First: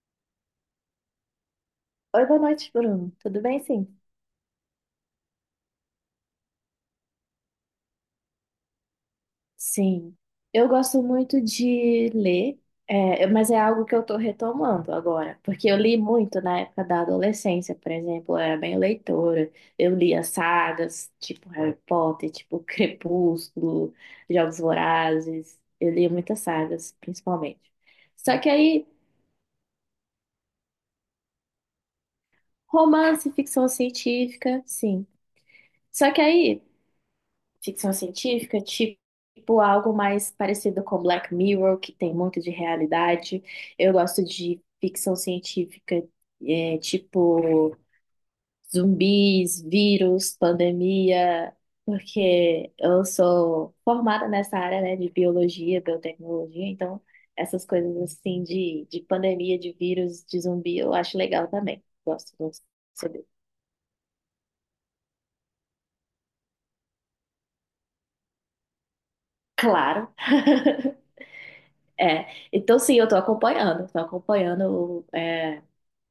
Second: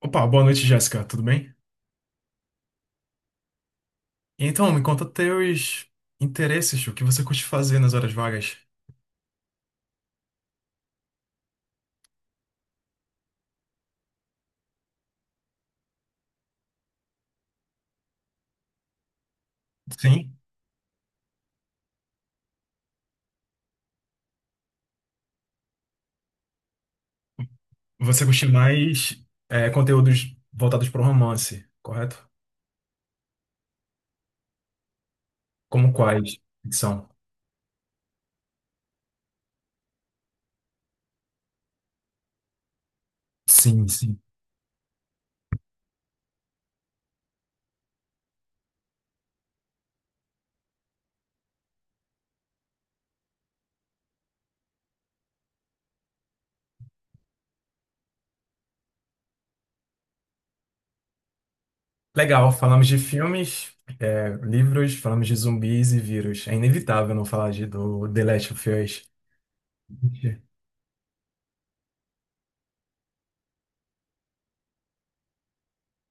Opa, boa noite, Jéssica. Tudo bem? Oi, boa noite, Bruno. Tudo bem, sim? Então, me conta teus interesses, o que você curte fazer nas horas vagas? Sim. Eu gosto muito de ler, mas é algo que eu estou retomando agora, porque eu li muito na época da adolescência. Por exemplo, eu era bem leitora. Eu lia Sim, sagas, tipo Harry Potter, tipo Crepúsculo, Jogos Vorazes. Eu lia muitas sagas, principalmente. você Só curte que aí, mais é, conteúdos voltados para o romance, correto? romance, ficção científica, sim. Como Só que quais? aí, Ficção. ficção científica, tipo algo mais parecido com Black Mirror, que tem muito de realidade. Sim, Eu sim. gosto de ficção científica, tipo zumbis, vírus, pandemia, porque eu sou formada nessa área, né, de biologia, biotecnologia. Então essas coisas assim de pandemia, de vírus, de zumbi, eu acho legal também. Gosto Legal, de falamos de saber. filmes, é, livros, falamos de zumbis e vírus. É inevitável não falar do The Last of Us. Claro. É, então sim, tô acompanhando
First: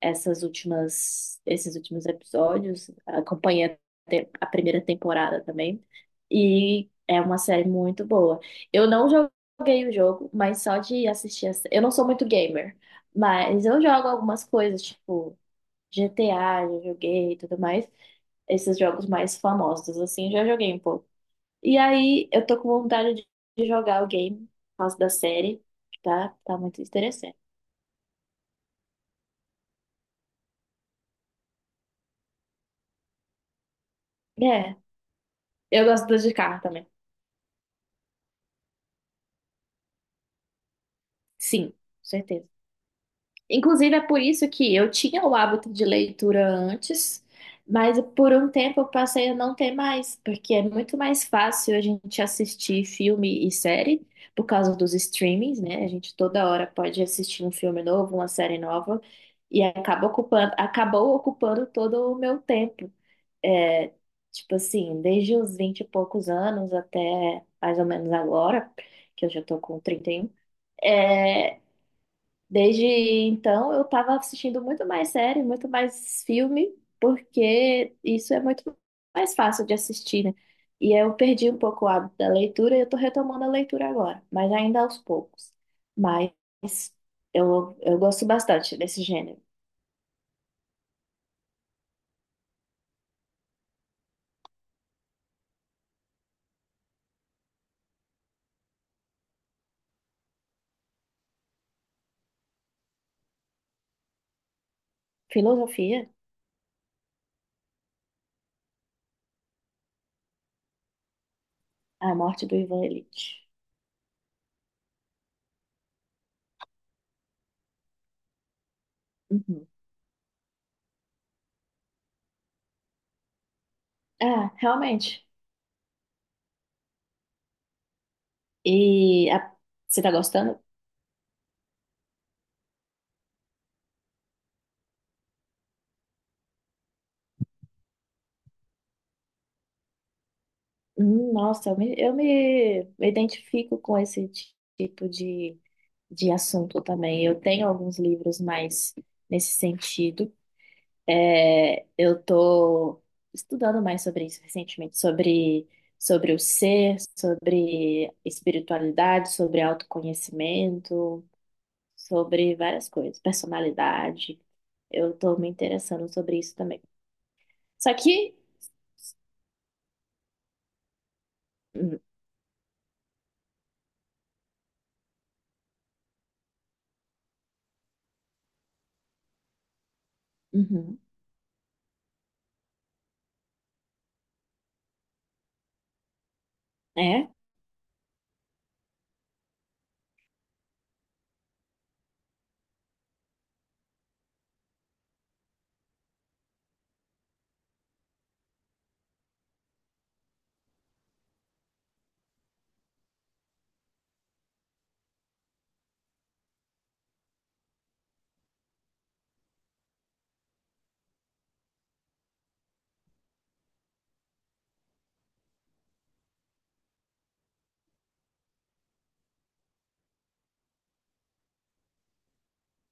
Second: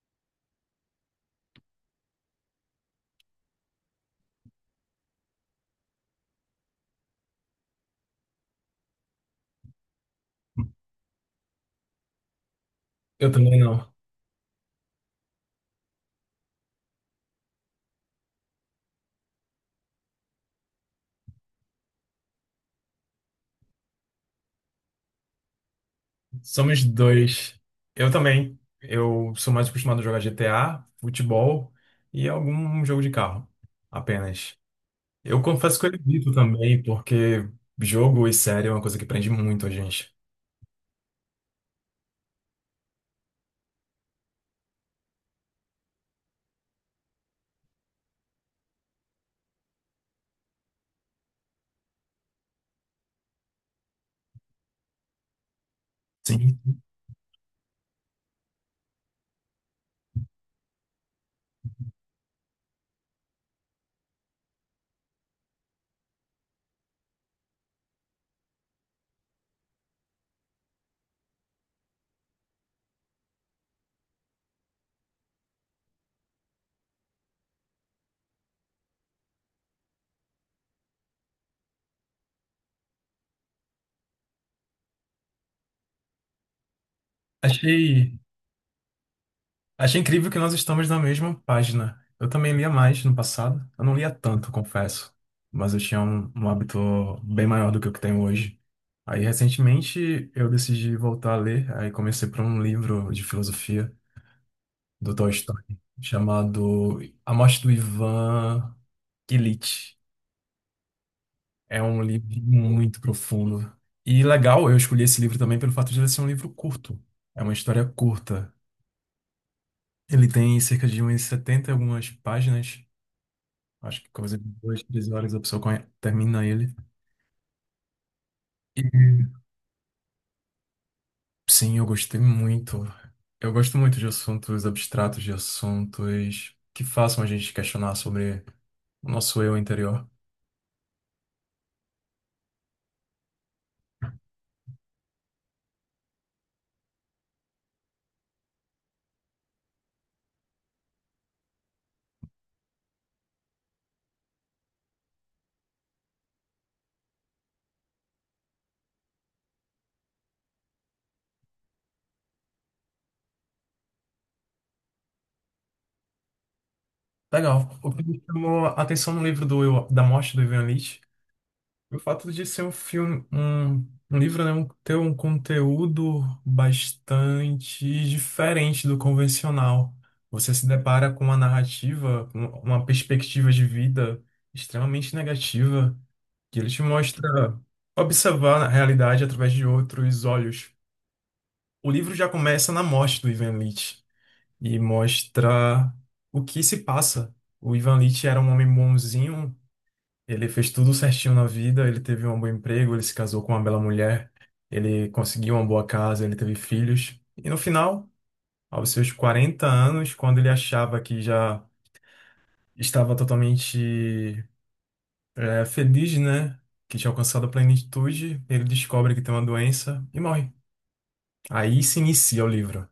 esses últimos episódios, acompanhei a, a primeira temporada também, e é uma série muito boa. Eu não joguei o jogo, mas só de assistir, a, eu não sou muito gamer, Eu também mas eu não. jogo algumas coisas, tipo GTA, já joguei e tudo mais, esses jogos mais famosos, assim, já joguei um pouco. E aí, eu tô com vontade de jogar o game por causa da série, que tá muito Somos interessante. dois. Eu também. Eu sou mais acostumado a jogar GTA, futebol e algum jogo de carro, apenas. É, Eu confesso eu que eu gosto das evito de carro também, também. porque jogo e série é uma coisa que prende muito a gente. Sim, com certeza. Inclusive, é por isso que eu tinha o hábito de leitura antes, mas por um tempo eu passei a não ter mais, porque é muito mais fácil a gente assistir filme e série por causa dos streamings, né? A gente toda Sim. hora pode assistir um filme novo, uma série nova, e acabou ocupando todo o meu tempo. é, tipo assim, desde os 20 e poucos anos até mais ou menos agora, que eu já tô com 31, é, desde então eu tava assistindo muito mais série, muito mais filme, porque isso é muito mais fácil de assistir, né? E eu perdi um pouco o hábito da leitura e eu tô retomando a leitura agora, mas ainda aos poucos. Mas eu Achei, gosto bastante desse gênero. Achei incrível que nós estamos na mesma página. Eu também lia mais no passado. Eu não lia tanto, confesso. Mas eu tinha um hábito bem maior do que o que tenho hoje. Aí, recentemente, eu decidi voltar a ler. Aí comecei por um livro de filosofia do Tolstói, Filosofia, chamado A Morte do Ivan Ilitch. É um A livro Morte do Ivan muito Ilitch. profundo. E legal, eu escolhi esse livro também pelo fato de ele ser um livro curto. É uma história curta. Uhum. Ele tem cerca de umas 70 e algumas páginas. Acho que coisa de Ah, 2, 3 realmente. horas a pessoa termina ele. E E você tá gostando? sim, eu gostei muito. Eu gosto muito de assuntos abstratos, de assuntos que façam a gente questionar sobre o nosso eu interior. Nossa, eu me me identifico com esse tipo de assunto também. Eu tenho alguns livros mais nesse sentido. É, eu tô estudando mais sobre isso recentemente, sobre o ser, sobre espiritualidade, sobre autoconhecimento, sobre várias coisas, personalidade. Eu tô me interessando sobre isso também. Legal. O Só que me que. chamou a atenção no livro da morte do Ivan Lit. O Hum, fato de ser um filme, um livro, né, ter um conteúdo bastante diferente do convencional. Você se uhum, depara com uma narrativa, com uma perspectiva de vida extremamente negativa, que ele te mostra é. observar a realidade através de outros olhos. O livro já começa na morte do Ivan Lit e mostra o que se passa. O Ivan Lit era um homem bonzinho, ele fez tudo certinho na vida, ele teve um bom emprego, ele se casou com uma bela mulher, ele conseguiu uma boa casa, ele teve filhos. E no final, aos seus 40 anos, quando ele achava que já estava totalmente feliz, né? Que tinha alcançado a plenitude, ele descobre que tem uma doença e morre. Aí se inicia o livro.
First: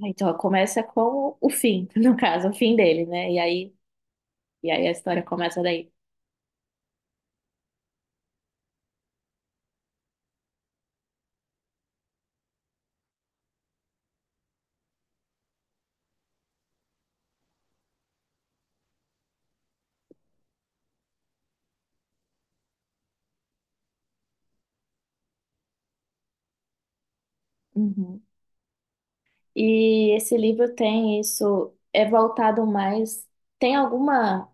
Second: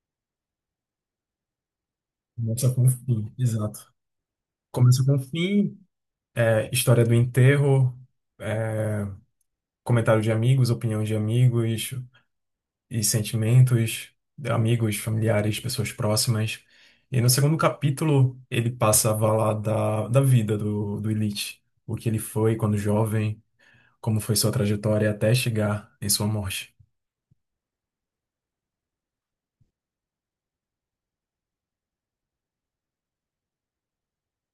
Então, começa com o fim, no caso, o Começa fim com o dele, fim, né? Exato. E aí a Começa com o história começa fim, daí. História do enterro, é, comentário de amigos, opinião de amigos, e sentimentos, amigos, familiares, pessoas próximas. E no segundo capítulo, ele passa a falar da vida do Elite, o que ele foi quando jovem, como foi sua trajetória até chegar em sua morte. Uhum. E esse livro tem isso, tem alguma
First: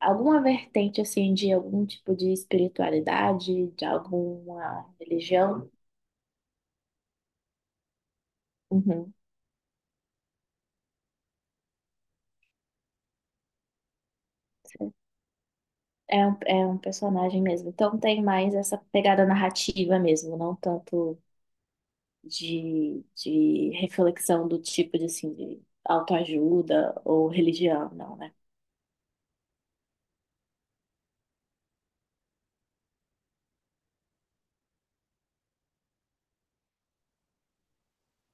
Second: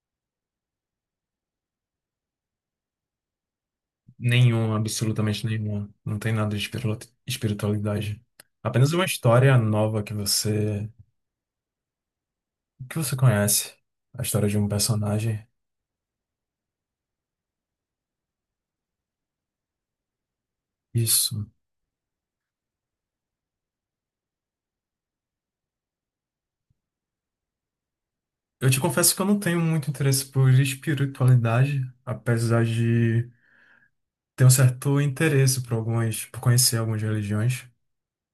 vertente assim de algum tipo de espiritualidade, de Nenhuma, alguma absolutamente religião? nenhuma. Não tem nada de espiritualidade. Apenas uma Uhum. história nova que você conhece, a história de um personagem. É um personagem mesmo. Então tem mais essa pegada narrativa mesmo, não tanto Isso. De reflexão do tipo de assim de autoajuda ou religião, não, né? Eu te confesso que eu não tenho muito interesse por espiritualidade, apesar de. Tenho um certo interesse por conhecer algumas religiões.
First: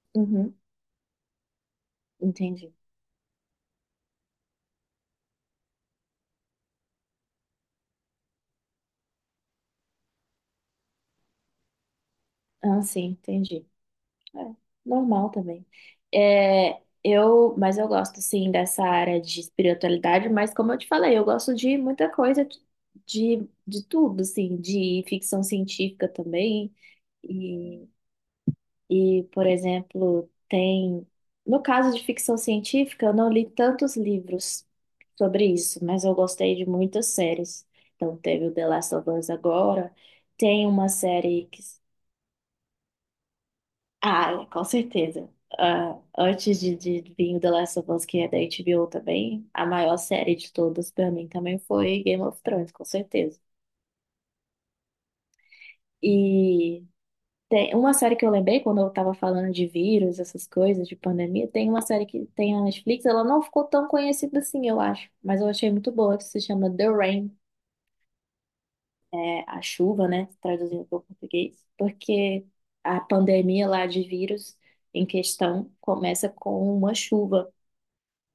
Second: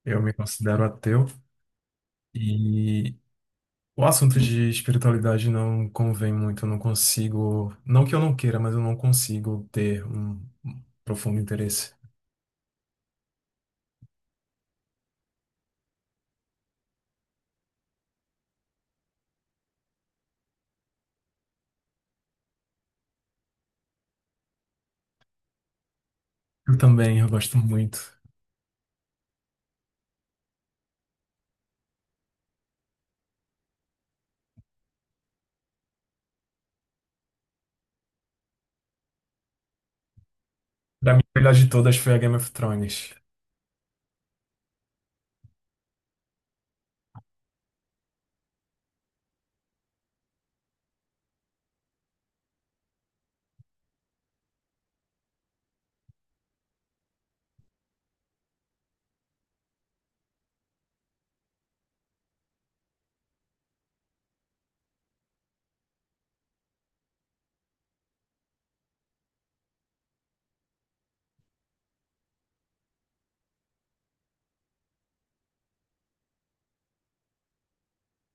Eu me Uhum, considero ateu entendi. e o assunto de espiritualidade não convém muito. Eu não consigo, não que eu não queira, mas eu não consigo ter um profundo interesse. Ah, sim, entendi. É, normal também. Mas eu gosto, sim, dessa área de espiritualidade, mas como eu te falei, eu gosto de muita coisa, de tudo, assim, de ficção científica também. Eu também, eu gosto E, muito. e, por exemplo, tem... No caso de ficção científica, eu não li tantos livros sobre isso, mas eu gostei de muitas séries. Então, teve o The Last of Us agora, tem uma Pra mim, a série melhor que... de todas foi a Game of Thrones. Ah, é, com certeza. Ah, de vir o The Last of Us, que é da HBO também, a maior série de todas pra mim também foi Game of Thrones, com certeza. E tem uma série que eu lembrei quando eu tava falando de vírus, essas coisas, de pandemia. Tem uma série que tem na Netflix, ela não ficou tão conhecida assim, eu acho, mas eu achei muito boa, que se chama The Rain, é a chuva, né, traduzindo para o português, porque a pandemia lá de vírus em questão começa com uma chuva.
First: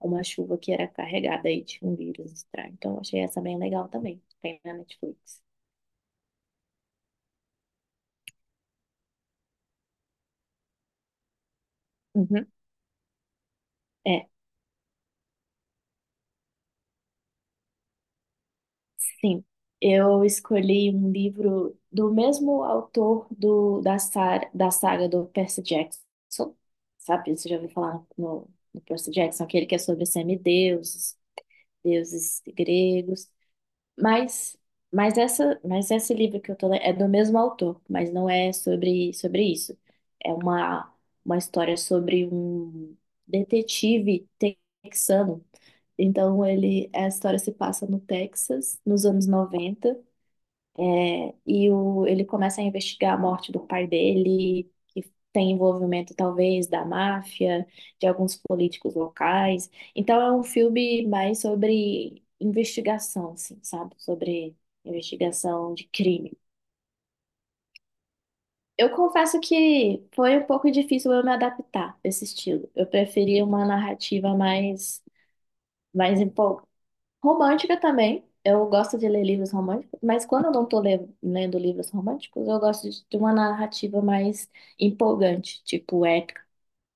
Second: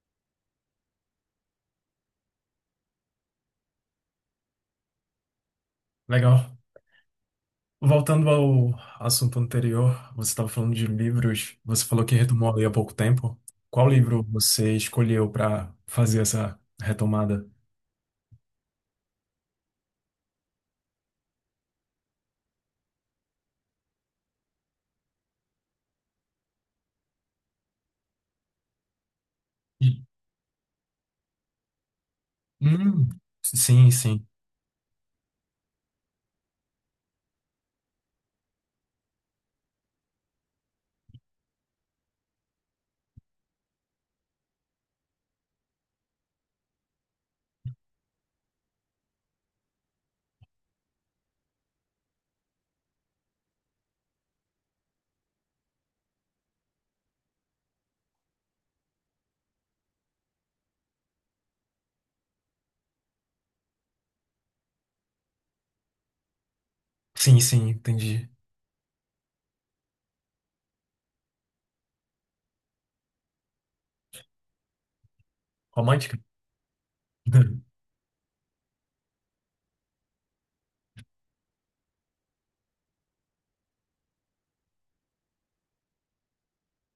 Uma chuva que era carregada aí de um vírus estranho. Então, eu achei essa bem legal também. Tem na Netflix. Legal. Voltando ao assunto anterior, você estava falando de livros. Você falou que Uhum. retomou a ler há pouco tempo. Qual livro É, você escolheu para fazer essa retomada? sim. Eu escolhi um livro do mesmo autor da saga do Percy Jackson. Sabe, você já ouviu falar no Percy Jackson, aquele que é sobre semideuses, deuses Hum, gregos. sim, sim. Mas, mas mas esse livro que eu tô lendo é do mesmo autor, mas não é sobre, sobre isso. É uma história sobre um detetive texano. Então ele, a história se passa no Texas, nos anos 90. E o, ele começa a investigar a morte do pai dele, que tem envolvimento talvez da máfia, de alguns políticos locais. Então é um filme mais sobre investigação, assim, sabe? Sobre investigação de crime. Sim, sim, entendi. Eu confesso que foi um pouco difícil eu me adaptar a esse estilo. Eu preferia uma narrativa Romântica? mais... Romântica também. Eu gosto de ler livros românticos, mas quando eu não estou lendo livros românticos, eu gosto de uma narrativa mais empolgante, tipo épica.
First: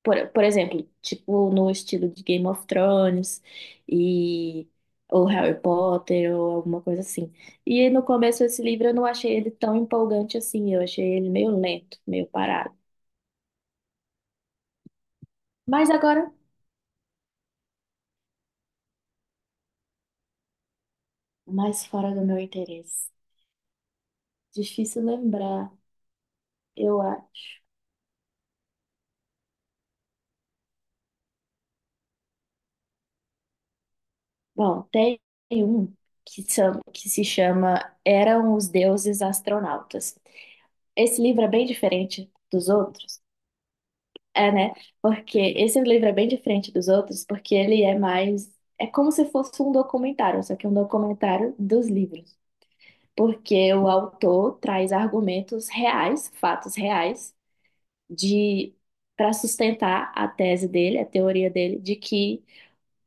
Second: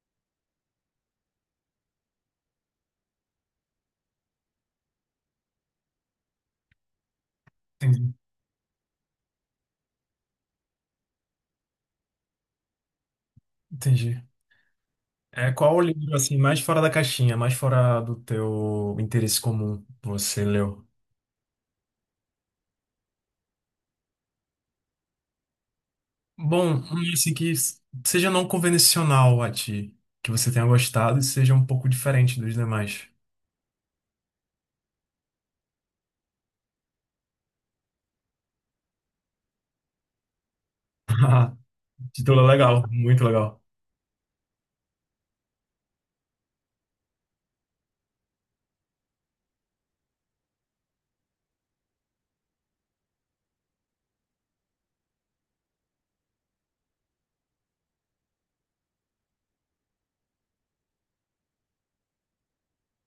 Por exemplo, tipo no estilo de Game of Thrones e ou Harry Potter ou alguma coisa assim. E no Entendi, começo esse livro eu não achei ele tão empolgante assim, eu achei ele meio lento, meio parado. entendi. Qual o Mas livro, agora, assim, mais fora da caixinha, mais fora do teu interesse comum você leu? mais fora do meu interesse. Difícil lembrar, Bom, eu um, assim, que acho. Seja não convencional a ti, que você tenha gostado e seja um pouco diferente dos demais. Bom, tem um que se chama Eram os Deuses Astronautas. Esse livro é bem diferente Título dos legal, outros, muito legal. é, né? Porque esse livro é bem diferente dos outros, porque ele é mais. É como se fosse um documentário, só que é um documentário dos livros. Porque o autor traz argumentos reais, fatos reais, de para sustentar a tese dele, a teoria dele, de que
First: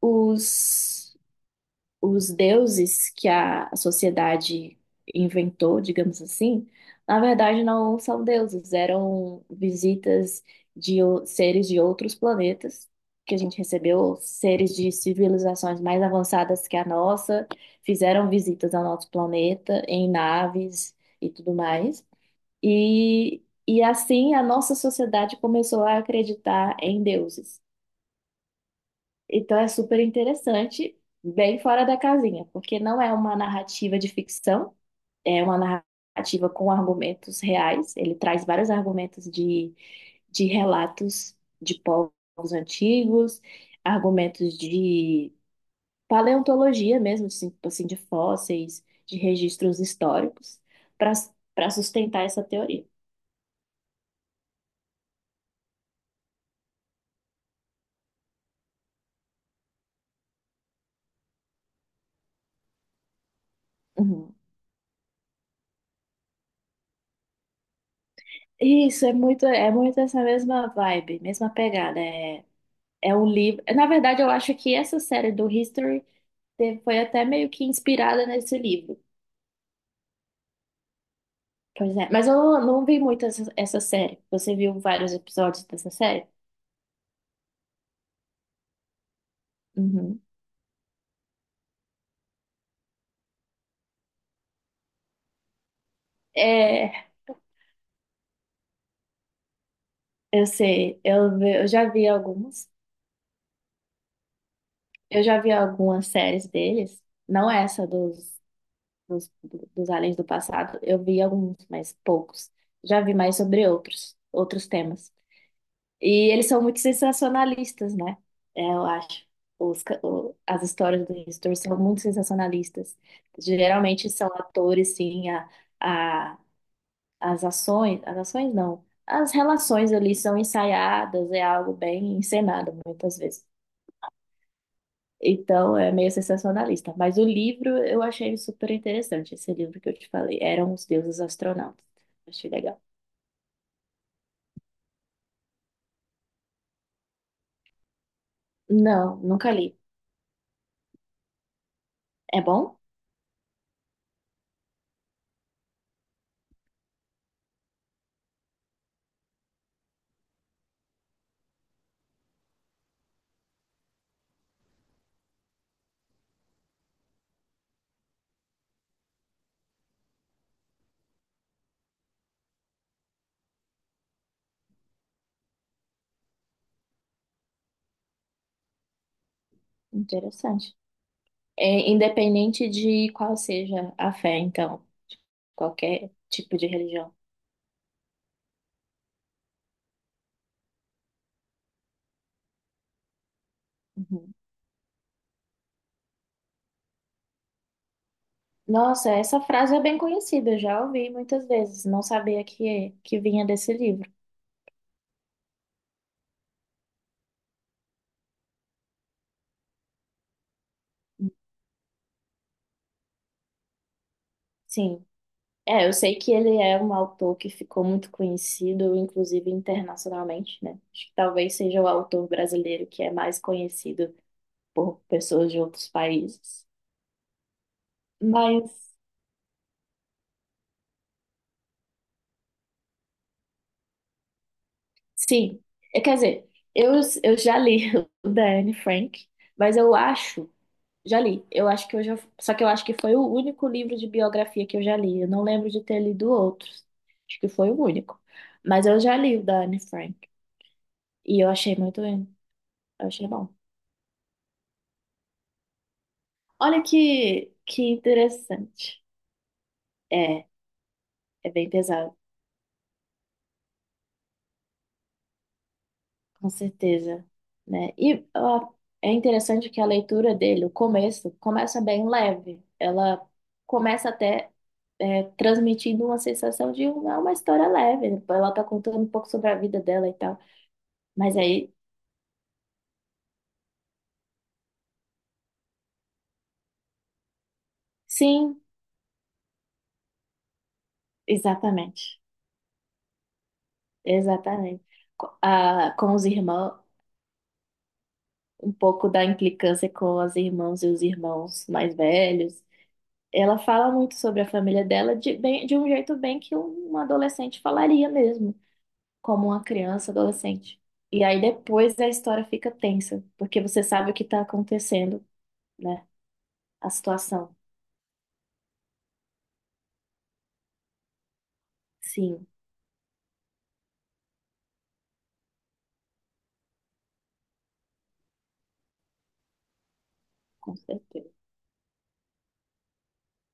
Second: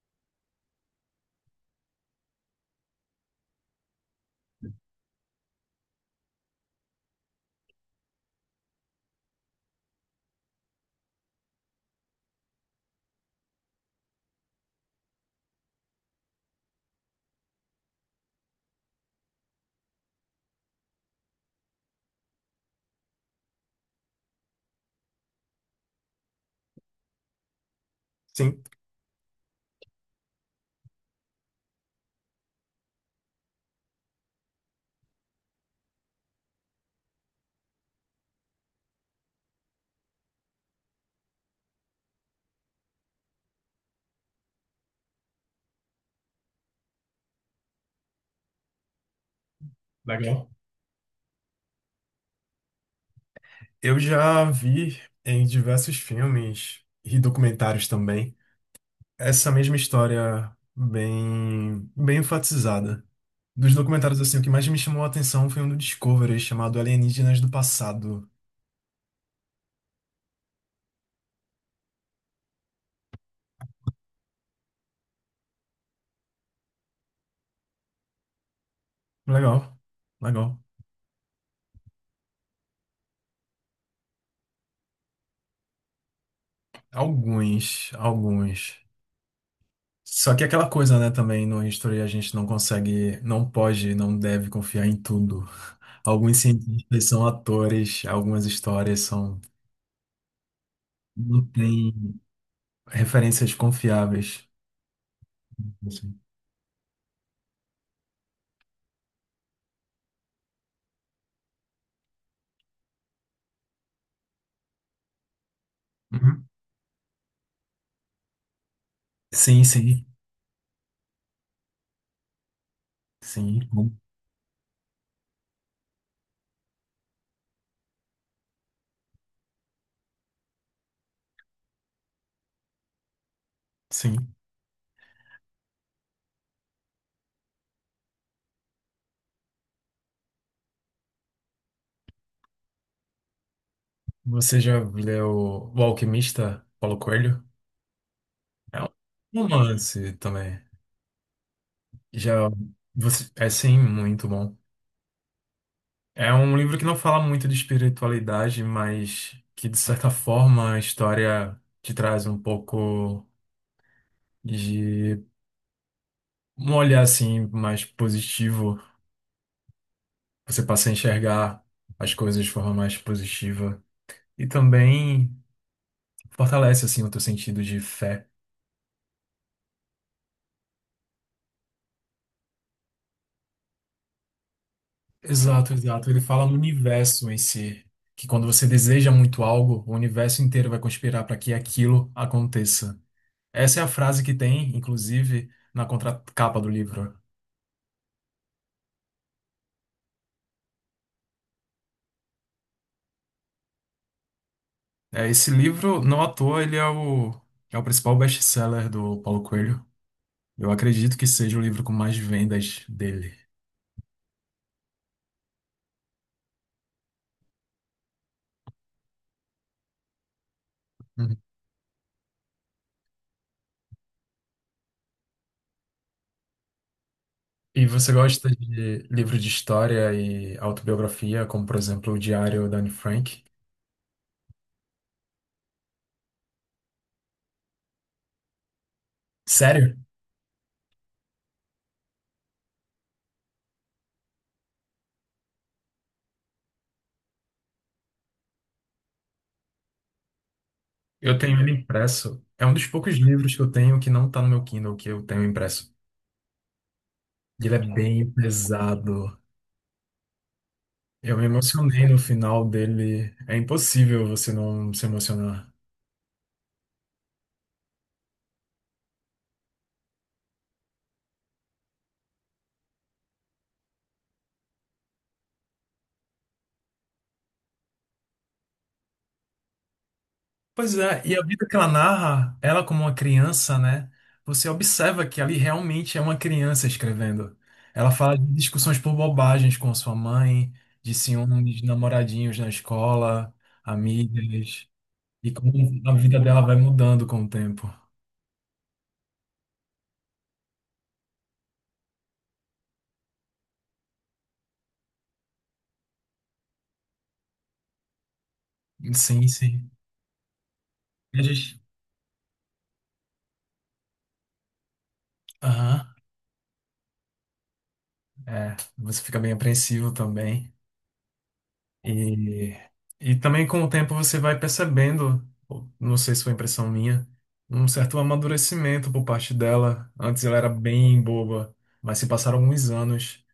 os os deuses que a sociedade inventou, digamos assim, na verdade não são deuses, eram visitas de seres de outros planetas que a gente recebeu, seres de civilizações mais avançadas que a nossa, fizeram visitas ao nosso planeta em naves e tudo mais. E assim a nossa sociedade começou a acreditar em deuses. Sim, Então é super interessante, bem fora da casinha, porque não é uma narrativa de ficção, é uma narrativa com argumentos reais. Ele traz vários argumentos de relatos de povos antigos, argumentos de paleontologia mesmo, assim, tipo assim, de fósseis, de registros legal. históricos, para para sustentar essa teoria. Eu já vi em diversos filmes e documentários também, essa mesma história bem, bem enfatizada. Dos documentários, Uhum. assim, o que mais me chamou a atenção foi um do Discovery chamado Alienígenas do Passado. Isso, é muito essa mesma vibe, mesma pegada. É... é um livro. Na verdade, eu acho que essa série do History foi até meio que inspirada nesse livro. Legal, legal. Pois é. Mas eu não vi muito essa série. Você viu vários episódios dessa série? Alguns, alguns. Uhum. Só que aquela coisa, né, também no History a gente não consegue, não pode, não deve confiar em tudo. Alguns cientistas É, são atores, algumas histórias são, eu sei. Não Eu já vi tem alguns. referências confiáveis. Eu já vi algumas Assim. séries deles. Não essa dos, dos aliens do passado. Eu vi alguns, mas poucos. Já vi mais sobre outros, outros temas. E Uhum. eles são muito sensacionalistas, né? É, eu acho. Sim, sim, As histórias do History são muito sensacionalistas. sim, bom, Geralmente são atores, sim, a, as ações não, as relações ali são ensaiadas, é algo bem encenado muitas vezes. sim. Então é meio sensacionalista. Mas o livro eu achei super interessante, esse livro que eu te falei. Eram os deuses astronautas. Achei legal. Você já leu O Alquimista, Paulo Coelho? É Não, um nunca li. romance também. É Já bom? você, é sim, muito bom. É um livro que não fala muito de espiritualidade, mas que de certa forma a história te traz um pouco de um olhar assim mais positivo. Você passa a enxergar as coisas de forma mais positiva e também fortalece assim o teu sentido de fé. Interessante. É, independente de qual seja a fé, então, de Exato, exato. qualquer Ele fala no tipo de religião. universo em si, que quando você deseja muito algo, o universo inteiro vai conspirar para que aquilo aconteça. Essa é a frase que Uhum. tem, inclusive, na contracapa do livro. Nossa, essa frase é bem conhecida, eu já ouvi muitas vezes, não sabia que, é, que vinha desse livro. É, esse livro, não à toa, ele é o, é o principal best-seller do Paulo Coelho. Eu acredito que seja o livro com mais vendas dele. Sim. É, eu sei que ele é um autor que ficou muito conhecido, inclusive internacionalmente, né? Acho que Uhum. talvez seja o autor brasileiro que é mais conhecido por pessoas de outros países. E você gosta Mas... de livro de história e autobiografia, como, por exemplo, O Diário da Anne Frank? Sim, é, quer dizer, eu já li o da Anne Frank, mas eu Sério? acho, eu acho que eu já, só que eu acho que foi o único livro de biografia que eu já li, eu não lembro de ter lido outros, acho que foi o único, mas eu já li o da Anne Frank, Eu e tenho ele impresso. eu É um dos poucos achei bom. livros que eu tenho que não tá no meu Kindle, que eu tenho impresso. Olha Ele é que bem interessante, pesado. é, Eu me é bem emocionei no pesado, final dele. É impossível você não se emocionar. com certeza, né, e ó, é interessante que a leitura dele, o começo, começa bem leve, ela começa até transmitindo uma sensação de é uma história leve, né? Ela tá contando um pouco sobre a vida dela e tal. Pois é, e Mas a vida aí, que ela narra, ela como uma criança, né? Você observa que ali realmente é uma criança escrevendo. Ela fala de sim, discussões por bobagens com sua mãe, de ciúmes, de exatamente. namoradinhos na escola, Exatamente. amigas, e como a Com os vida dela irmãos, vai mudando com o tempo. um pouco da implicância com as irmãs e os irmãos mais velhos. Ela fala muito sobre a família dela de, bem, de um jeito bem que uma adolescente falaria mesmo, Sim, como uma sim. criança, adolescente. E E aí a gente. depois a história fica tensa, porque você sabe o que está acontecendo, Aham, né? A situação. é, você fica bem apreensivo também. Sim. E, e também com o tempo você vai percebendo, ou não sei se foi impressão minha, um certo amadurecimento por parte dela. Antes ela era Com bem certeza. boba, mas se passaram alguns anos.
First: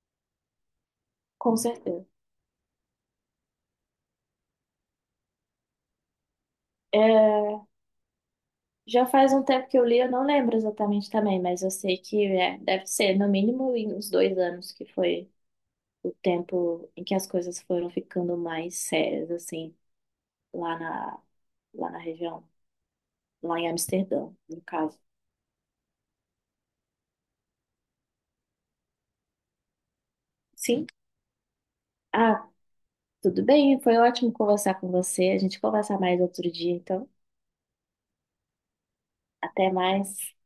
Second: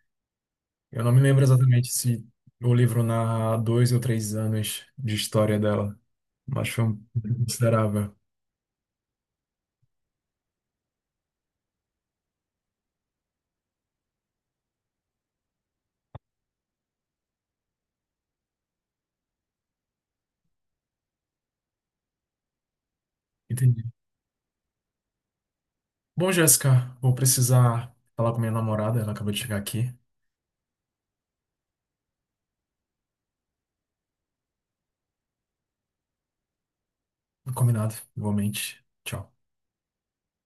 Eu não me lembro Com exatamente certeza. se o livro narra 2 ou 3 anos de história dela, mas foi um tempo É, considerável. já faz um tempo que eu li, eu não lembro exatamente também, mas eu sei que é, deve ser no mínimo em uns 2 anos que foi o tempo em que as coisas foram ficando mais sérias, assim, lá na, lá na região, lá em Entendi. Amsterdã, no caso. Bom, Jéssica, vou precisar falar com minha namorada, ela acabou de chegar aqui. Sim? Ah, tudo bem, foi ótimo conversar com você. A gente conversar mais outro dia, então. Combinado, igualmente. Tchau. Até mais.